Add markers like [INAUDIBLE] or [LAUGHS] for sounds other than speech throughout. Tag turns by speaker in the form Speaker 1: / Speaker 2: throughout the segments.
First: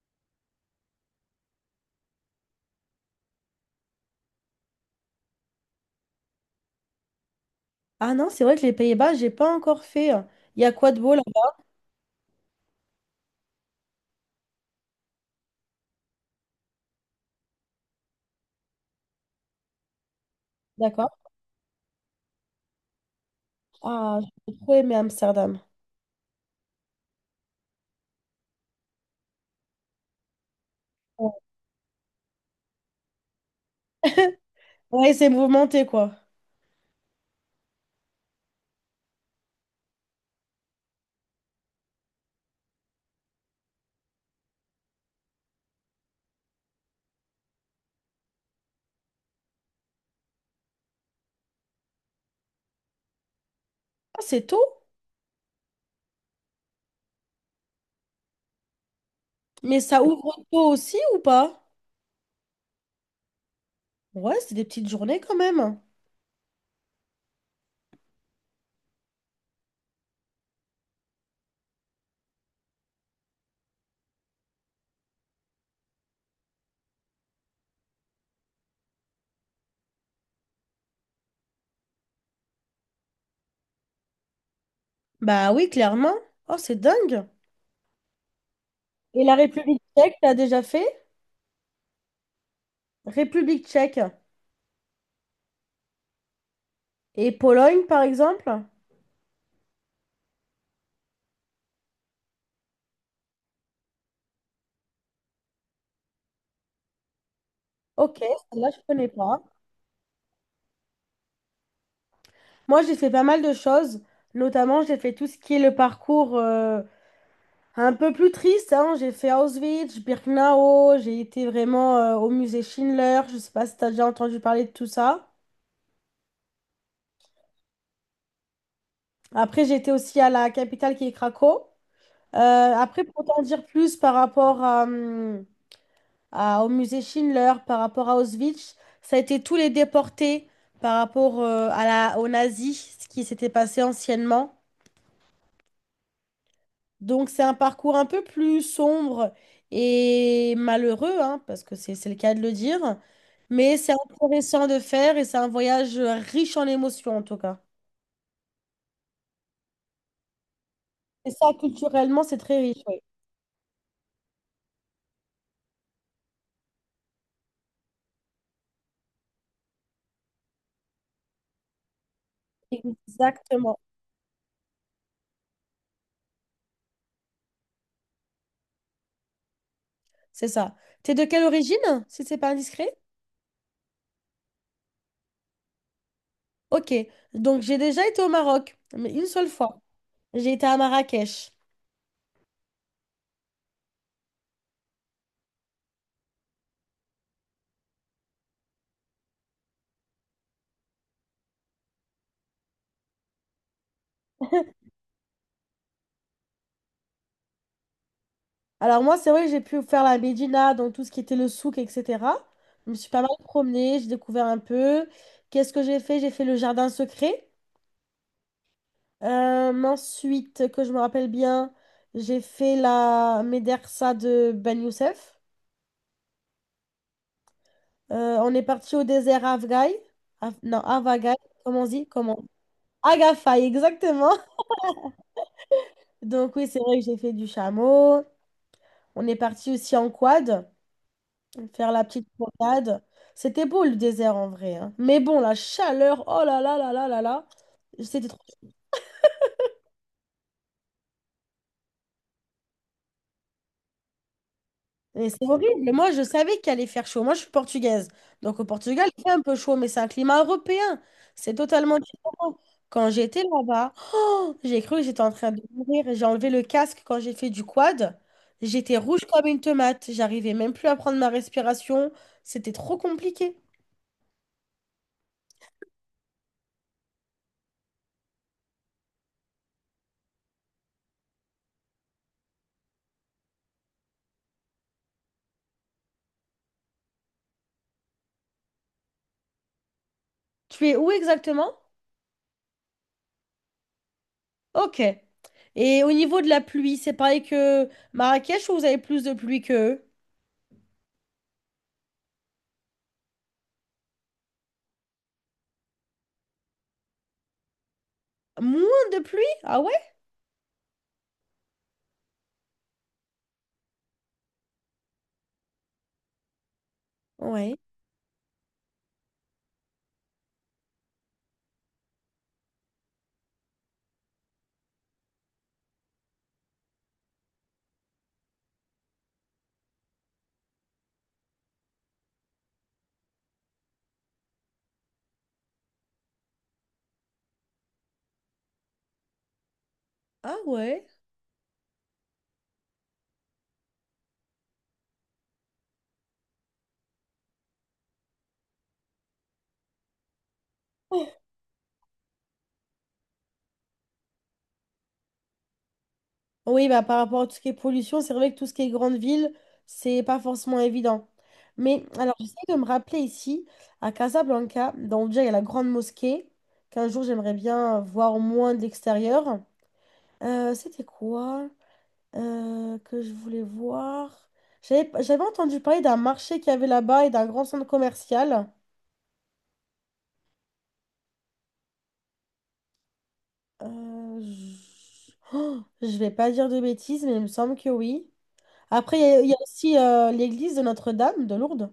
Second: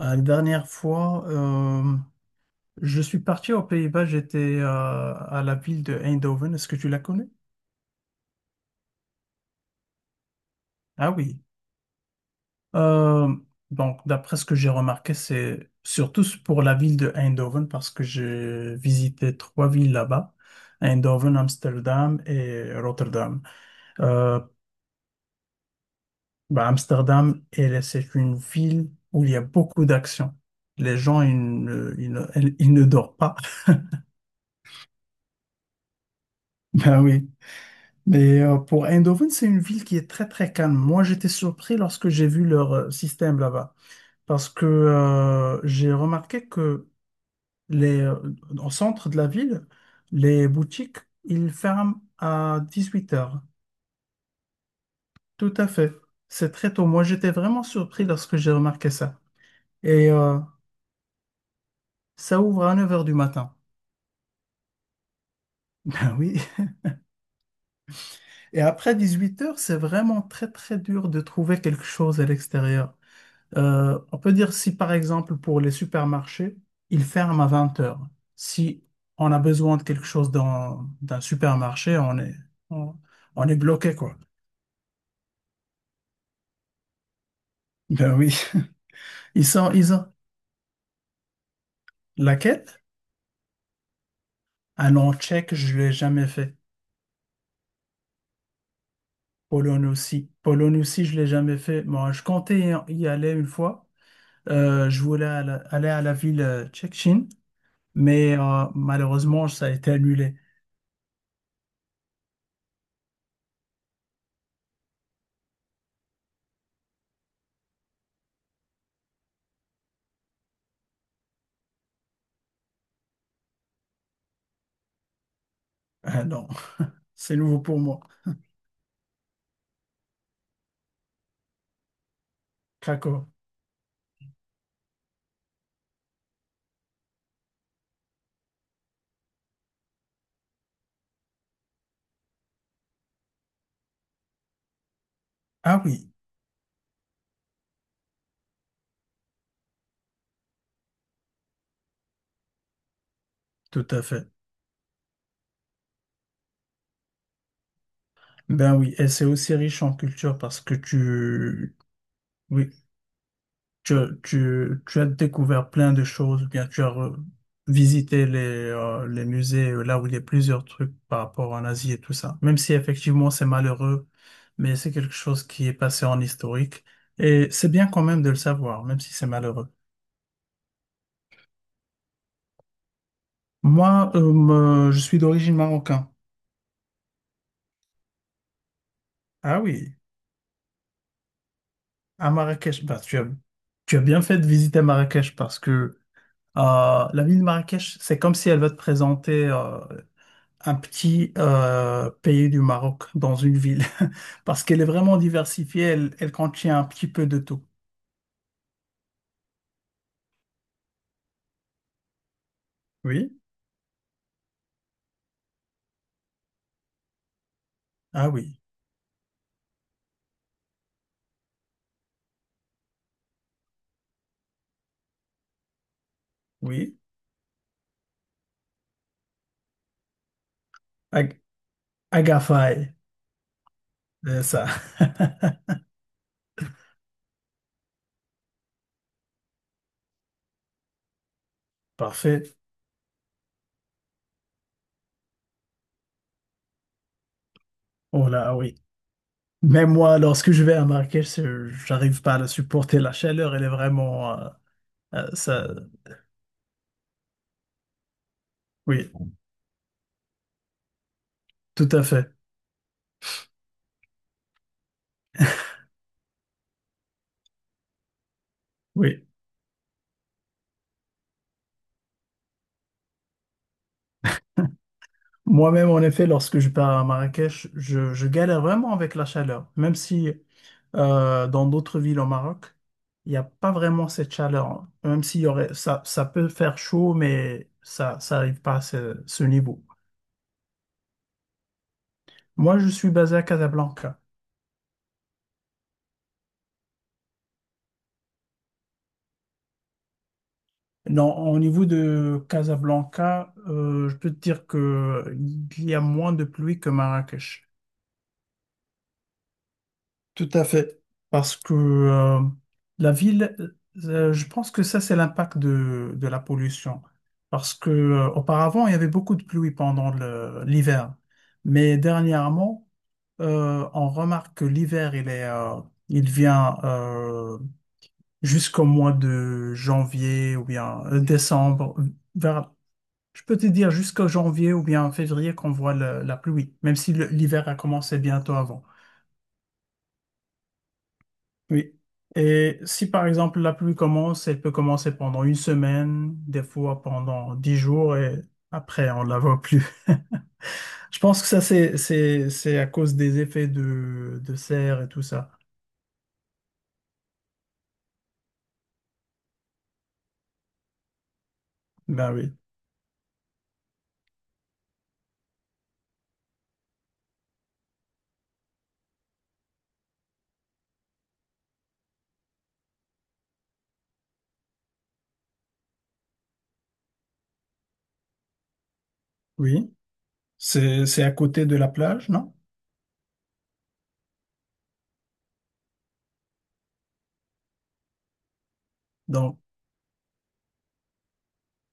Speaker 1: La dernière fois, je suis parti aux Pays-Bas, j'étais à la ville de Eindhoven. Est-ce que tu la connais?
Speaker 2: Ah non, c'est vrai que les Pays-Bas, j'ai pas encore fait, hein. Il y a quoi de
Speaker 1: Ah
Speaker 2: beau
Speaker 1: oui.
Speaker 2: là-bas?
Speaker 1: Euh, donc, d'après ce que j'ai remarqué, c'est surtout pour la ville de Eindhoven parce que j'ai visité trois villes là-bas,
Speaker 2: D'accord.
Speaker 1: Eindhoven, Amsterdam et Rotterdam.
Speaker 2: Ah,
Speaker 1: Euh,
Speaker 2: j'ai trop aimé Amsterdam.
Speaker 1: bah, Amsterdam, elle, c'est une ville où il y a beaucoup d'actions. Les gens,
Speaker 2: Ouais,
Speaker 1: ne, ils ne, ils ne dorment pas. [LAUGHS]
Speaker 2: ouais, c'est mouvementé quoi.
Speaker 1: Ben oui. Mais pour Eindhoven, c'est une ville qui est très très calme. Moi, j'étais surpris lorsque j'ai vu leur système là-bas, parce que j'ai remarqué que les, euh, au centre de la ville, les boutiques, ils ferment à 18 heures.
Speaker 2: Ah, c'est tôt?
Speaker 1: Tout à fait. C'est très tôt. Moi, j'étais vraiment surpris lorsque j'ai remarqué ça.
Speaker 2: Mais ça
Speaker 1: Et
Speaker 2: ouvre tôt aussi ou pas?
Speaker 1: ça ouvre à 9 heures du matin. [LAUGHS]
Speaker 2: Ouais, c'est des petites journées quand même, hein.
Speaker 1: Ah oui. Et après 18 heures, c'est vraiment très très dur de trouver quelque chose à l'extérieur. On peut dire si par exemple pour les supermarchés, ils ferment à 20 heures. Si on a besoin de quelque chose dans d'un supermarché, on, on est bloqué quoi.
Speaker 2: Bah oui, clairement. Oh, c'est dingue.
Speaker 1: Ben oui,
Speaker 2: Et la
Speaker 1: [LAUGHS]
Speaker 2: République
Speaker 1: ils ont
Speaker 2: tchèque, t'as déjà fait?
Speaker 1: laquelle?
Speaker 2: République tchèque.
Speaker 1: Ah non, tchèque, je l'ai jamais fait.
Speaker 2: Et Pologne, par exemple?
Speaker 1: Pologne aussi. Pologne aussi, je l'ai jamais fait. Moi, je comptais y aller une fois. Je voulais aller à la ville tchétchène,
Speaker 2: Ok,
Speaker 1: mais
Speaker 2: celle-là, je connais pas.
Speaker 1: malheureusement, ça a été annulé.
Speaker 2: Moi, j'ai fait pas mal de choses. Notamment, j'ai fait tout ce qui est le parcours. Un peu plus triste, hein, j'ai fait Auschwitz, Birkenau, j'ai été vraiment au musée Schindler, je sais pas si t'as déjà entendu parler de tout ça.
Speaker 1: Ah non, [LAUGHS] c'est nouveau pour moi.
Speaker 2: Après, j'ai été aussi à la capitale qui est Cracow. Euh, Après, pour
Speaker 1: Krakow.
Speaker 2: t'en dire plus par rapport au musée Schindler, par rapport à Auschwitz, ça a été tous les déportés par rapport aux nazis, ce qui s'était passé anciennement.
Speaker 1: Ah oui.
Speaker 2: Donc c'est un parcours un peu plus sombre et malheureux, hein, parce que c'est le cas de le dire, mais
Speaker 1: Tout
Speaker 2: c'est
Speaker 1: à fait.
Speaker 2: intéressant de faire et c'est un voyage riche en émotions en tout cas.
Speaker 1: Ben oui, et c'est aussi riche en culture parce que
Speaker 2: Et ça,
Speaker 1: tu,
Speaker 2: culturellement, c'est très
Speaker 1: oui,
Speaker 2: riche, oui.
Speaker 1: tu, tu as découvert plein de choses, ou bien tu as visité les musées là où il y a plusieurs trucs par rapport en Asie et tout ça. Même si effectivement c'est
Speaker 2: Exactement,
Speaker 1: malheureux, mais c'est quelque chose qui est passé en historique. Et c'est bien quand même de le savoir, même si c'est malheureux.
Speaker 2: c'est ça. T'es de quelle origine, si c'est pas indiscret?
Speaker 1: Moi, je suis d'origine marocaine.
Speaker 2: Ok, donc j'ai déjà été au Maroc, mais une seule
Speaker 1: Ah
Speaker 2: fois.
Speaker 1: oui,
Speaker 2: J'ai été à Marrakech.
Speaker 1: à Marrakech, bah, tu as bien fait de visiter Marrakech parce que la ville de Marrakech, c'est comme si elle veut te présenter un petit pays du Maroc dans une ville, [LAUGHS] parce
Speaker 2: [LAUGHS]
Speaker 1: qu'elle est vraiment diversifiée, elle, elle contient un petit peu de tout.
Speaker 2: Alors moi, c'est vrai que j'ai pu faire la Médina, donc tout ce qui était le souk, etc. Je me suis pas mal
Speaker 1: Oui?
Speaker 2: promenée, j'ai découvert un peu. Qu'est-ce que j'ai fait? J'ai fait le jardin secret.
Speaker 1: Ah oui,
Speaker 2: Ensuite, que je me rappelle bien, j'ai fait la Médersa de Ben Youssef.
Speaker 1: oui.
Speaker 2: On est parti au désert Afghai. Non, Avagai,
Speaker 1: Ag-
Speaker 2: comment on dit? Comment?
Speaker 1: Agafay,
Speaker 2: Agafay, exactement.
Speaker 1: c'est ça. [LAUGHS]
Speaker 2: [LAUGHS] Donc oui, c'est vrai que j'ai fait du chameau. On est parti aussi en quad faire la petite
Speaker 1: Parfait.
Speaker 2: promenade. C'était beau le désert en vrai, hein. Mais bon, la chaleur, oh là là là là là là, c'était
Speaker 1: Oh
Speaker 2: trop.
Speaker 1: là, oui. Mais moi, lorsque je vais à Marrakech, j'arrive pas à la supporter. La chaleur, elle est vraimenteuh,
Speaker 2: Et c'est
Speaker 1: ça...
Speaker 2: horrible. Moi, je savais qu'il allait faire chaud. Moi, je suis portugaise. Donc au Portugal,
Speaker 1: Oui,
Speaker 2: il fait un peu chaud, mais c'est un climat européen. C'est
Speaker 1: tout
Speaker 2: totalement
Speaker 1: à fait.
Speaker 2: différent. Quand j'étais là-bas, oh, j'ai cru que j'étais en train de mourir. J'ai enlevé le casque quand j'ai fait du quad. J'étais rouge
Speaker 1: Oui.
Speaker 2: comme une tomate. J'arrivais même plus à prendre ma respiration. C'était trop compliqué.
Speaker 1: Moi-même, en effet, lorsque je pars à Marrakech, je galère vraiment avec la chaleur. Même si dans d'autres villes au Maroc, il n'y a pas vraiment cette chaleur. Même s'il y aurait, ça peut faire chaud, mais ça n'arrive pas à ce niveau.
Speaker 2: Tu es où exactement?
Speaker 1: Moi, je suis basé à Casablanca.
Speaker 2: Ok. Et au niveau de la pluie, c'est pareil que Marrakech ou vous avez plus de pluie que.
Speaker 1: Non, au niveau de Casablanca, je peux te dire que il y a moins de pluie que Marrakech.
Speaker 2: Moins de pluie? Ah ouais?
Speaker 1: Tout à fait. Parce que la ville, je pense que ça, c'est l'impact de la pollution. Parce
Speaker 2: Ouais.
Speaker 1: que auparavant, il y avait beaucoup de pluie pendant l'hiver. Mais dernièrement, on remarque que l'hiver, il est, il vient jusqu'au mois de janvier ou bien décembre. Vers, je peux te dire jusqu'au janvier ou bien février qu'on voit la pluie, même si l'hiver a commencé bientôt avant.
Speaker 2: Ah ouais.
Speaker 1: Oui. Et si par exemple la pluie commence, elle peut commencer pendant une semaine, des fois pendant dix jours et après on la voit plus. [LAUGHS] Je
Speaker 2: Oh.
Speaker 1: pense que ça c'est à cause des effets de serre et tout ça.
Speaker 2: Oui, bah, par rapport à tout ce qui est pollution, c'est vrai que tout ce qui est grande ville, c'est pas forcément évident. Mais
Speaker 1: Ben
Speaker 2: alors, j'essaie
Speaker 1: oui,
Speaker 2: de me rappeler ici, à Casablanca, donc déjà, il y a la grande mosquée, qu'un jour, j'aimerais bien voir au moins de l'extérieur. C'était quoi? Que je voulais voir. J'avais entendu parler d'un marché qu'il y avait là-bas et d'un grand centre commercial.
Speaker 1: oui. C'est à côté de la plage, non?
Speaker 2: Oh, je vais pas dire de bêtises, mais il me semble que oui. Après, il y a
Speaker 1: Donc
Speaker 2: aussi l'église de Notre-Dame de Lourdes.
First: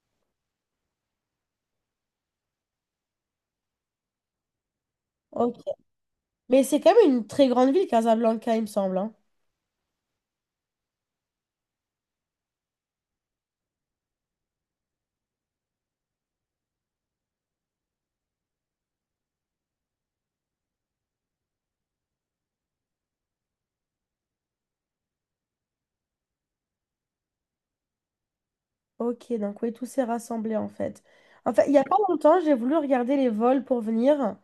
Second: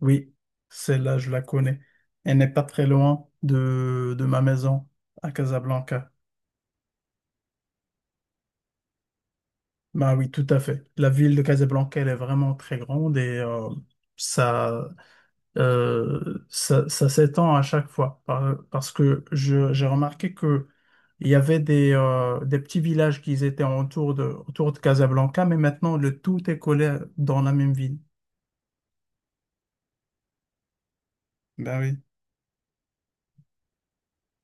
Speaker 1: oui, celle-là je la connais. Elle n'est pas très loin de ma maison à
Speaker 2: Ok.
Speaker 1: Casablanca.
Speaker 2: Mais c'est quand même une très grande ville, Casablanca, il me semble, hein.
Speaker 1: Ben oui, tout à fait. La ville de Casablanca elle est vraiment très grande et ça ça s'étend à chaque fois. Parce que j'ai remarqué que il y avait des petits villages qui étaient autour de Casablanca, mais maintenant le tout est collé dans la même ville.
Speaker 2: Ok, donc oui, tout s'est rassemblé en fait. En fait, il n'y
Speaker 1: Ben
Speaker 2: a pas
Speaker 1: oui.
Speaker 2: longtemps, j'ai voulu regarder les vols pour venir,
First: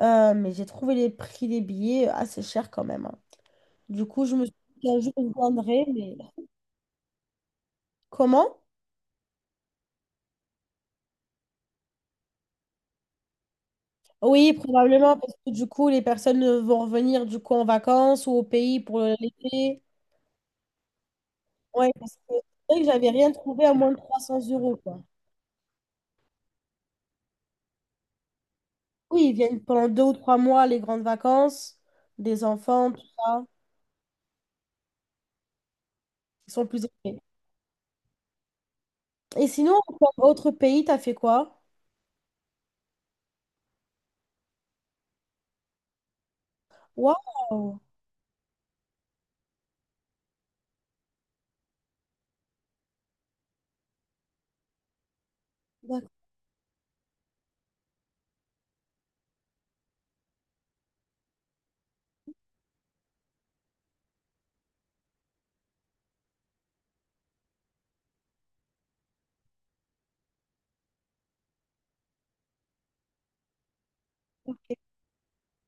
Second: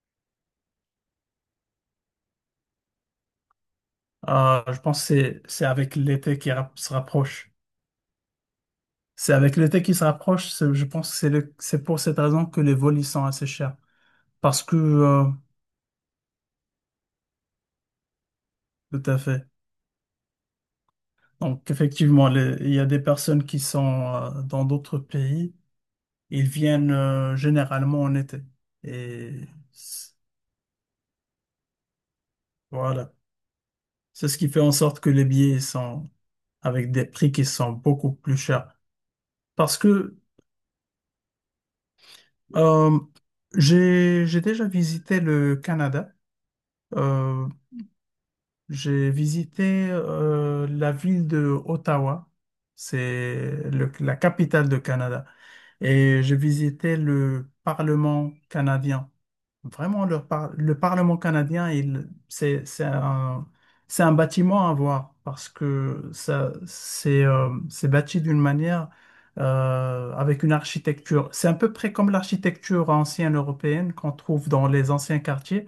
Speaker 2: mais j'ai trouvé les prix des billets assez chers quand même, hein. Du coup, je me suis dit
Speaker 1: Je
Speaker 2: qu'un
Speaker 1: pense que
Speaker 2: jour, je
Speaker 1: c'est
Speaker 2: viendrai,
Speaker 1: avec l'été
Speaker 2: mais.
Speaker 1: qui se rapproche.
Speaker 2: Comment?
Speaker 1: C'est avec l'été qui se rapproche, je pense que c'est c'est pour cette raison que les vols ils sont assez chers.
Speaker 2: Oui,
Speaker 1: Parce que,
Speaker 2: probablement, parce que du coup, les personnes vont revenir du coup en vacances ou au pays pour
Speaker 1: tout à fait.
Speaker 2: l'été.
Speaker 1: Donc,
Speaker 2: Oui, parce
Speaker 1: effectivement,
Speaker 2: que
Speaker 1: il
Speaker 2: c'est
Speaker 1: y
Speaker 2: vrai que
Speaker 1: a des
Speaker 2: j'avais rien
Speaker 1: personnes qui
Speaker 2: trouvé à moins de
Speaker 1: sont
Speaker 2: 300
Speaker 1: dans
Speaker 2: euros,
Speaker 1: d'autres
Speaker 2: quoi.
Speaker 1: pays Ils viennent généralement en été.
Speaker 2: Oui,
Speaker 1: Et
Speaker 2: ils viennent pendant deux
Speaker 1: c-
Speaker 2: ou trois mois, les grandes vacances, des enfants, tout
Speaker 1: voilà.
Speaker 2: ça.
Speaker 1: C'est ce qui fait en sorte que les billets sont
Speaker 2: Ils sont plus
Speaker 1: avec des
Speaker 2: épais.
Speaker 1: prix qui sont beaucoup plus chers.
Speaker 2: Et sinon,
Speaker 1: Parce que
Speaker 2: en autre pays, t'as fait quoi?
Speaker 1: euh, j'ai déjà visité le Canada. Euh,
Speaker 2: Waouh!
Speaker 1: j'ai visité la ville de Ottawa. C'est la capitale du Canada.
Speaker 2: D'accord.
Speaker 1: Et j'ai visité le Parlement canadien. Vraiment, le Parlement canadien, c'est c'est un bâtiment à voir parce que ça, c'est bâti d'une manière, avec une architecture. C'est à peu près comme l'architecture ancienne européenne qu'on trouve dans les anciens quartiers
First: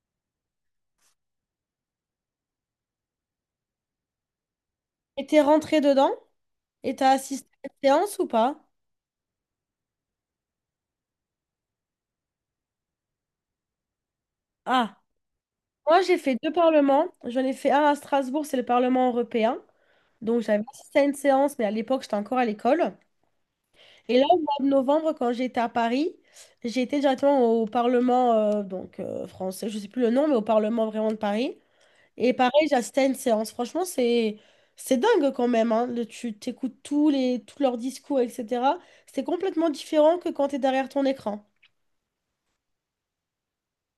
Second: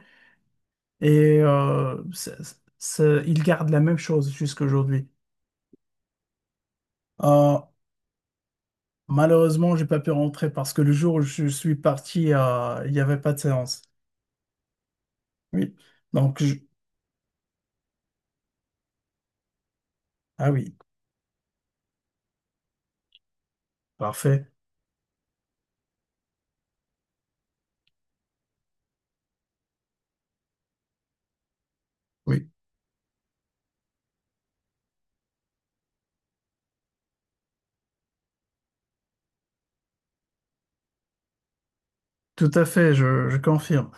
Speaker 1: et il garde la même chose jusqu'à aujourd'hui.
Speaker 2: Et t'es rentré dedans? Et t'as assisté
Speaker 1: Euh,
Speaker 2: à une séance ou pas?
Speaker 1: Malheureusement, j'ai pas pu rentrer parce que le jour où je suis parti, il n'y avait pas de séance.
Speaker 2: Ah.
Speaker 1: Oui.
Speaker 2: Moi, j'ai fait
Speaker 1: Donc,
Speaker 2: deux
Speaker 1: je-
Speaker 2: parlements. J'en ai fait un à Strasbourg, c'est le Parlement européen. Donc,
Speaker 1: ah
Speaker 2: j'avais
Speaker 1: oui,
Speaker 2: assisté à une séance, mais à l'époque, j'étais encore à l'école. Et là, au
Speaker 1: parfait.
Speaker 2: mois de novembre, quand j'étais à Paris, j'ai été directement au Parlement donc, français, je ne sais plus le nom, mais au Parlement vraiment de Paris. Et
Speaker 1: Oui.
Speaker 2: pareil, j'ai assisté à une séance. Franchement, c'est dingue quand même, hein. Tu t'écoutes tous les, tous leurs discours, etc. C'est complètement différent que quand tu es derrière ton écran.
Speaker 1: Tout à fait, je confirme.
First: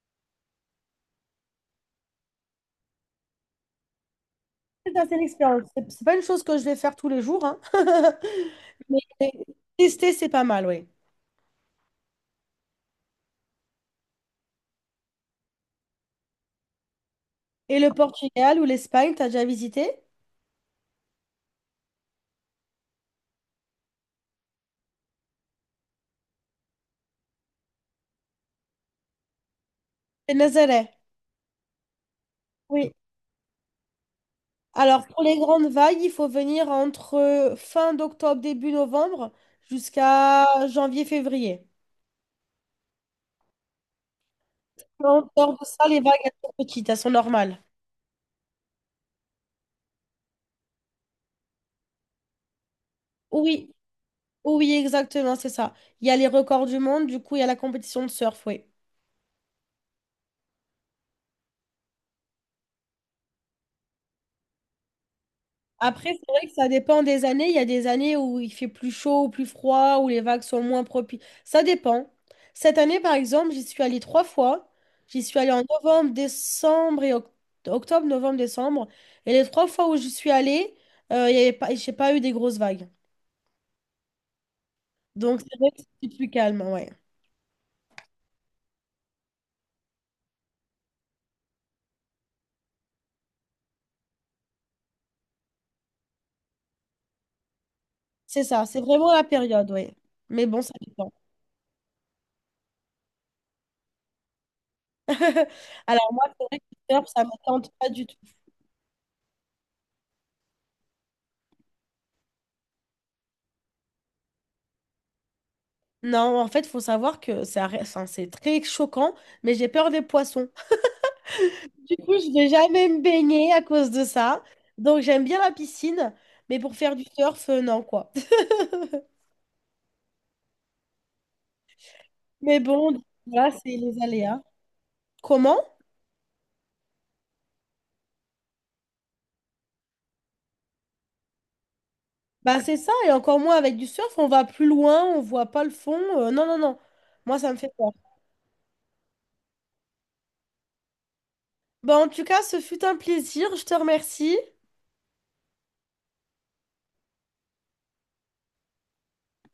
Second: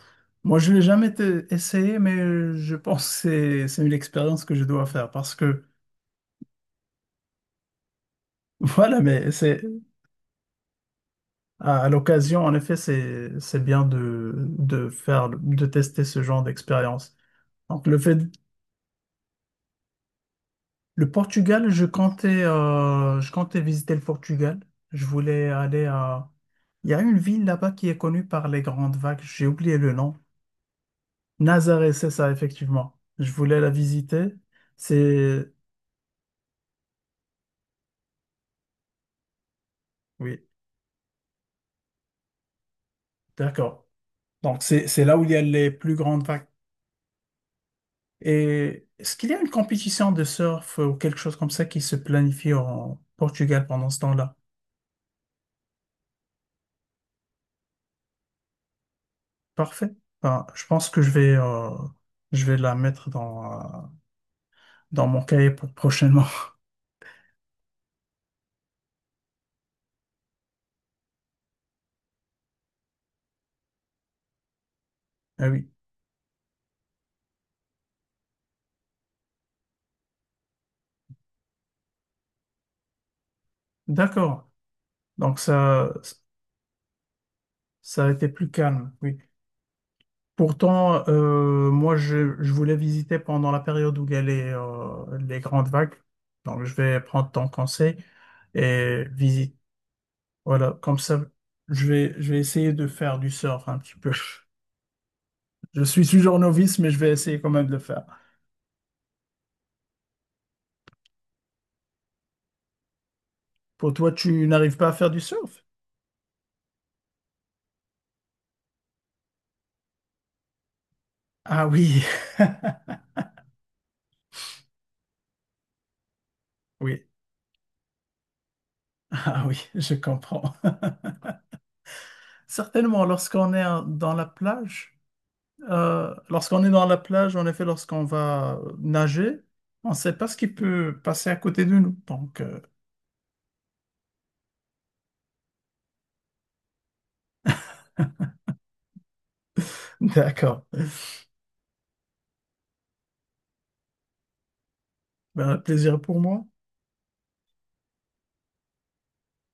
Speaker 1: Moi, je l'ai jamais essayé, mais je pense que c'est une expérience que je dois
Speaker 2: C'est
Speaker 1: faire
Speaker 2: assez
Speaker 1: parce que,
Speaker 2: l'expérience. C'est pas une chose que je vais faire tous les jours, hein. [LAUGHS]
Speaker 1: [LAUGHS]
Speaker 2: Mais
Speaker 1: voilà, mais c'est
Speaker 2: tester, c'est pas mal, oui.
Speaker 1: à l'occasion, en effet, c'est bien de faire, de tester ce genre d'expérience.
Speaker 2: Et
Speaker 1: Donc,
Speaker 2: le
Speaker 1: le fait,
Speaker 2: Portugal ou l'Espagne, t'as déjà visité?
Speaker 1: le Portugal, je comptais visiter le Portugal. Je voulais aller à, Il y a une ville là-bas qui est connue par les grandes vagues, j'ai oublié le nom.
Speaker 2: C'est Nazaré.
Speaker 1: Nazaré, c'est ça,
Speaker 2: Oui.
Speaker 1: effectivement. Je voulais la visiter.
Speaker 2: Alors, pour les
Speaker 1: C'est,
Speaker 2: grandes vagues, il faut venir entre fin d'octobre, début novembre,
Speaker 1: oui.
Speaker 2: jusqu'à janvier-février.
Speaker 1: D'accord. Donc, c'est là
Speaker 2: En
Speaker 1: où il y a
Speaker 2: dehors de
Speaker 1: les
Speaker 2: ça,
Speaker 1: plus
Speaker 2: les vagues,
Speaker 1: grandes
Speaker 2: elles
Speaker 1: vagues.
Speaker 2: sont petites, elles sont normales.
Speaker 1: Et est-ce qu'il y a une compétition de surf ou quelque chose comme ça qui se planifie en Portugal
Speaker 2: Oui,
Speaker 1: pendant ce temps-là?
Speaker 2: oui, exactement, c'est ça. Il y a les records du monde, du coup, il y a la compétition de surf, oui.
Speaker 1: Parfait. Ben, je pense que je vais la mettre dans, dans mon cahier pour
Speaker 2: Après,
Speaker 1: prochainement.
Speaker 2: c'est vrai que
Speaker 1: [LAUGHS]
Speaker 2: ça dépend des années. Il y a des années où il fait plus chaud ou plus froid, où les vagues sont moins propices. Ça dépend. Cette année, par exemple, j'y suis allée trois fois. J'y suis
Speaker 1: Ah
Speaker 2: allée en
Speaker 1: oui.
Speaker 2: novembre, décembre et octobre, novembre, décembre. Et les trois fois où j'y suis allée, il y avait pas, j'ai pas eu des grosses vagues.
Speaker 1: D'accord. Donc,
Speaker 2: Donc, c'est vrai que c'est plus calme, ouais.
Speaker 1: ça a été plus calme. Oui. Pourtant, je voulais visiter pendant la période où il y a les grandes vagues. Donc, je vais prendre ton conseil
Speaker 2: C'est ça, c'est
Speaker 1: et
Speaker 2: vraiment la
Speaker 1: visiter
Speaker 2: période, ouais. Mais bon, ça
Speaker 1: Voilà, comme
Speaker 2: dépend.
Speaker 1: ça, je vais essayer de faire du surf un petit peu.
Speaker 2: [LAUGHS]
Speaker 1: Je suis
Speaker 2: Alors, moi,
Speaker 1: toujours
Speaker 2: c'est vrai que
Speaker 1: novice, mais
Speaker 2: le
Speaker 1: je
Speaker 2: surf,
Speaker 1: vais
Speaker 2: ça me
Speaker 1: essayer quand même
Speaker 2: tente
Speaker 1: de le
Speaker 2: pas
Speaker 1: faire.
Speaker 2: du tout.
Speaker 1: Pour toi, tu n'arrives pas à faire du surf?
Speaker 2: Non, en fait, faut savoir que ça, enfin, c'est très choquant, mais j'ai peur des poissons.
Speaker 1: Ah
Speaker 2: Du
Speaker 1: oui,
Speaker 2: coup, je vais jamais me baigner à cause de ça. Donc, j'aime bien la piscine, mais pour
Speaker 1: [LAUGHS]
Speaker 2: faire du
Speaker 1: oui,
Speaker 2: surf, non, quoi. [LAUGHS]
Speaker 1: oui, je comprends.
Speaker 2: Mais bon,
Speaker 1: Certainement,
Speaker 2: voilà,
Speaker 1: lorsqu'on est
Speaker 2: c'est les
Speaker 1: dans la
Speaker 2: aléas.
Speaker 1: plage,
Speaker 2: Comment?
Speaker 1: en effet, lorsqu'on va nager, on ne sait pas ce qui peut passer à côté de nous. Donc,
Speaker 2: Bah, c'est ça, et encore moins avec du surf, on va plus loin, on voit pas le fond. Non, non, non. Moi, ça me fait peur.
Speaker 1: [LAUGHS] d'accord.
Speaker 2: Bah, en tout cas, ce fut un plaisir, je te remercie.
Speaker 1: Ben, plaisir pour moi.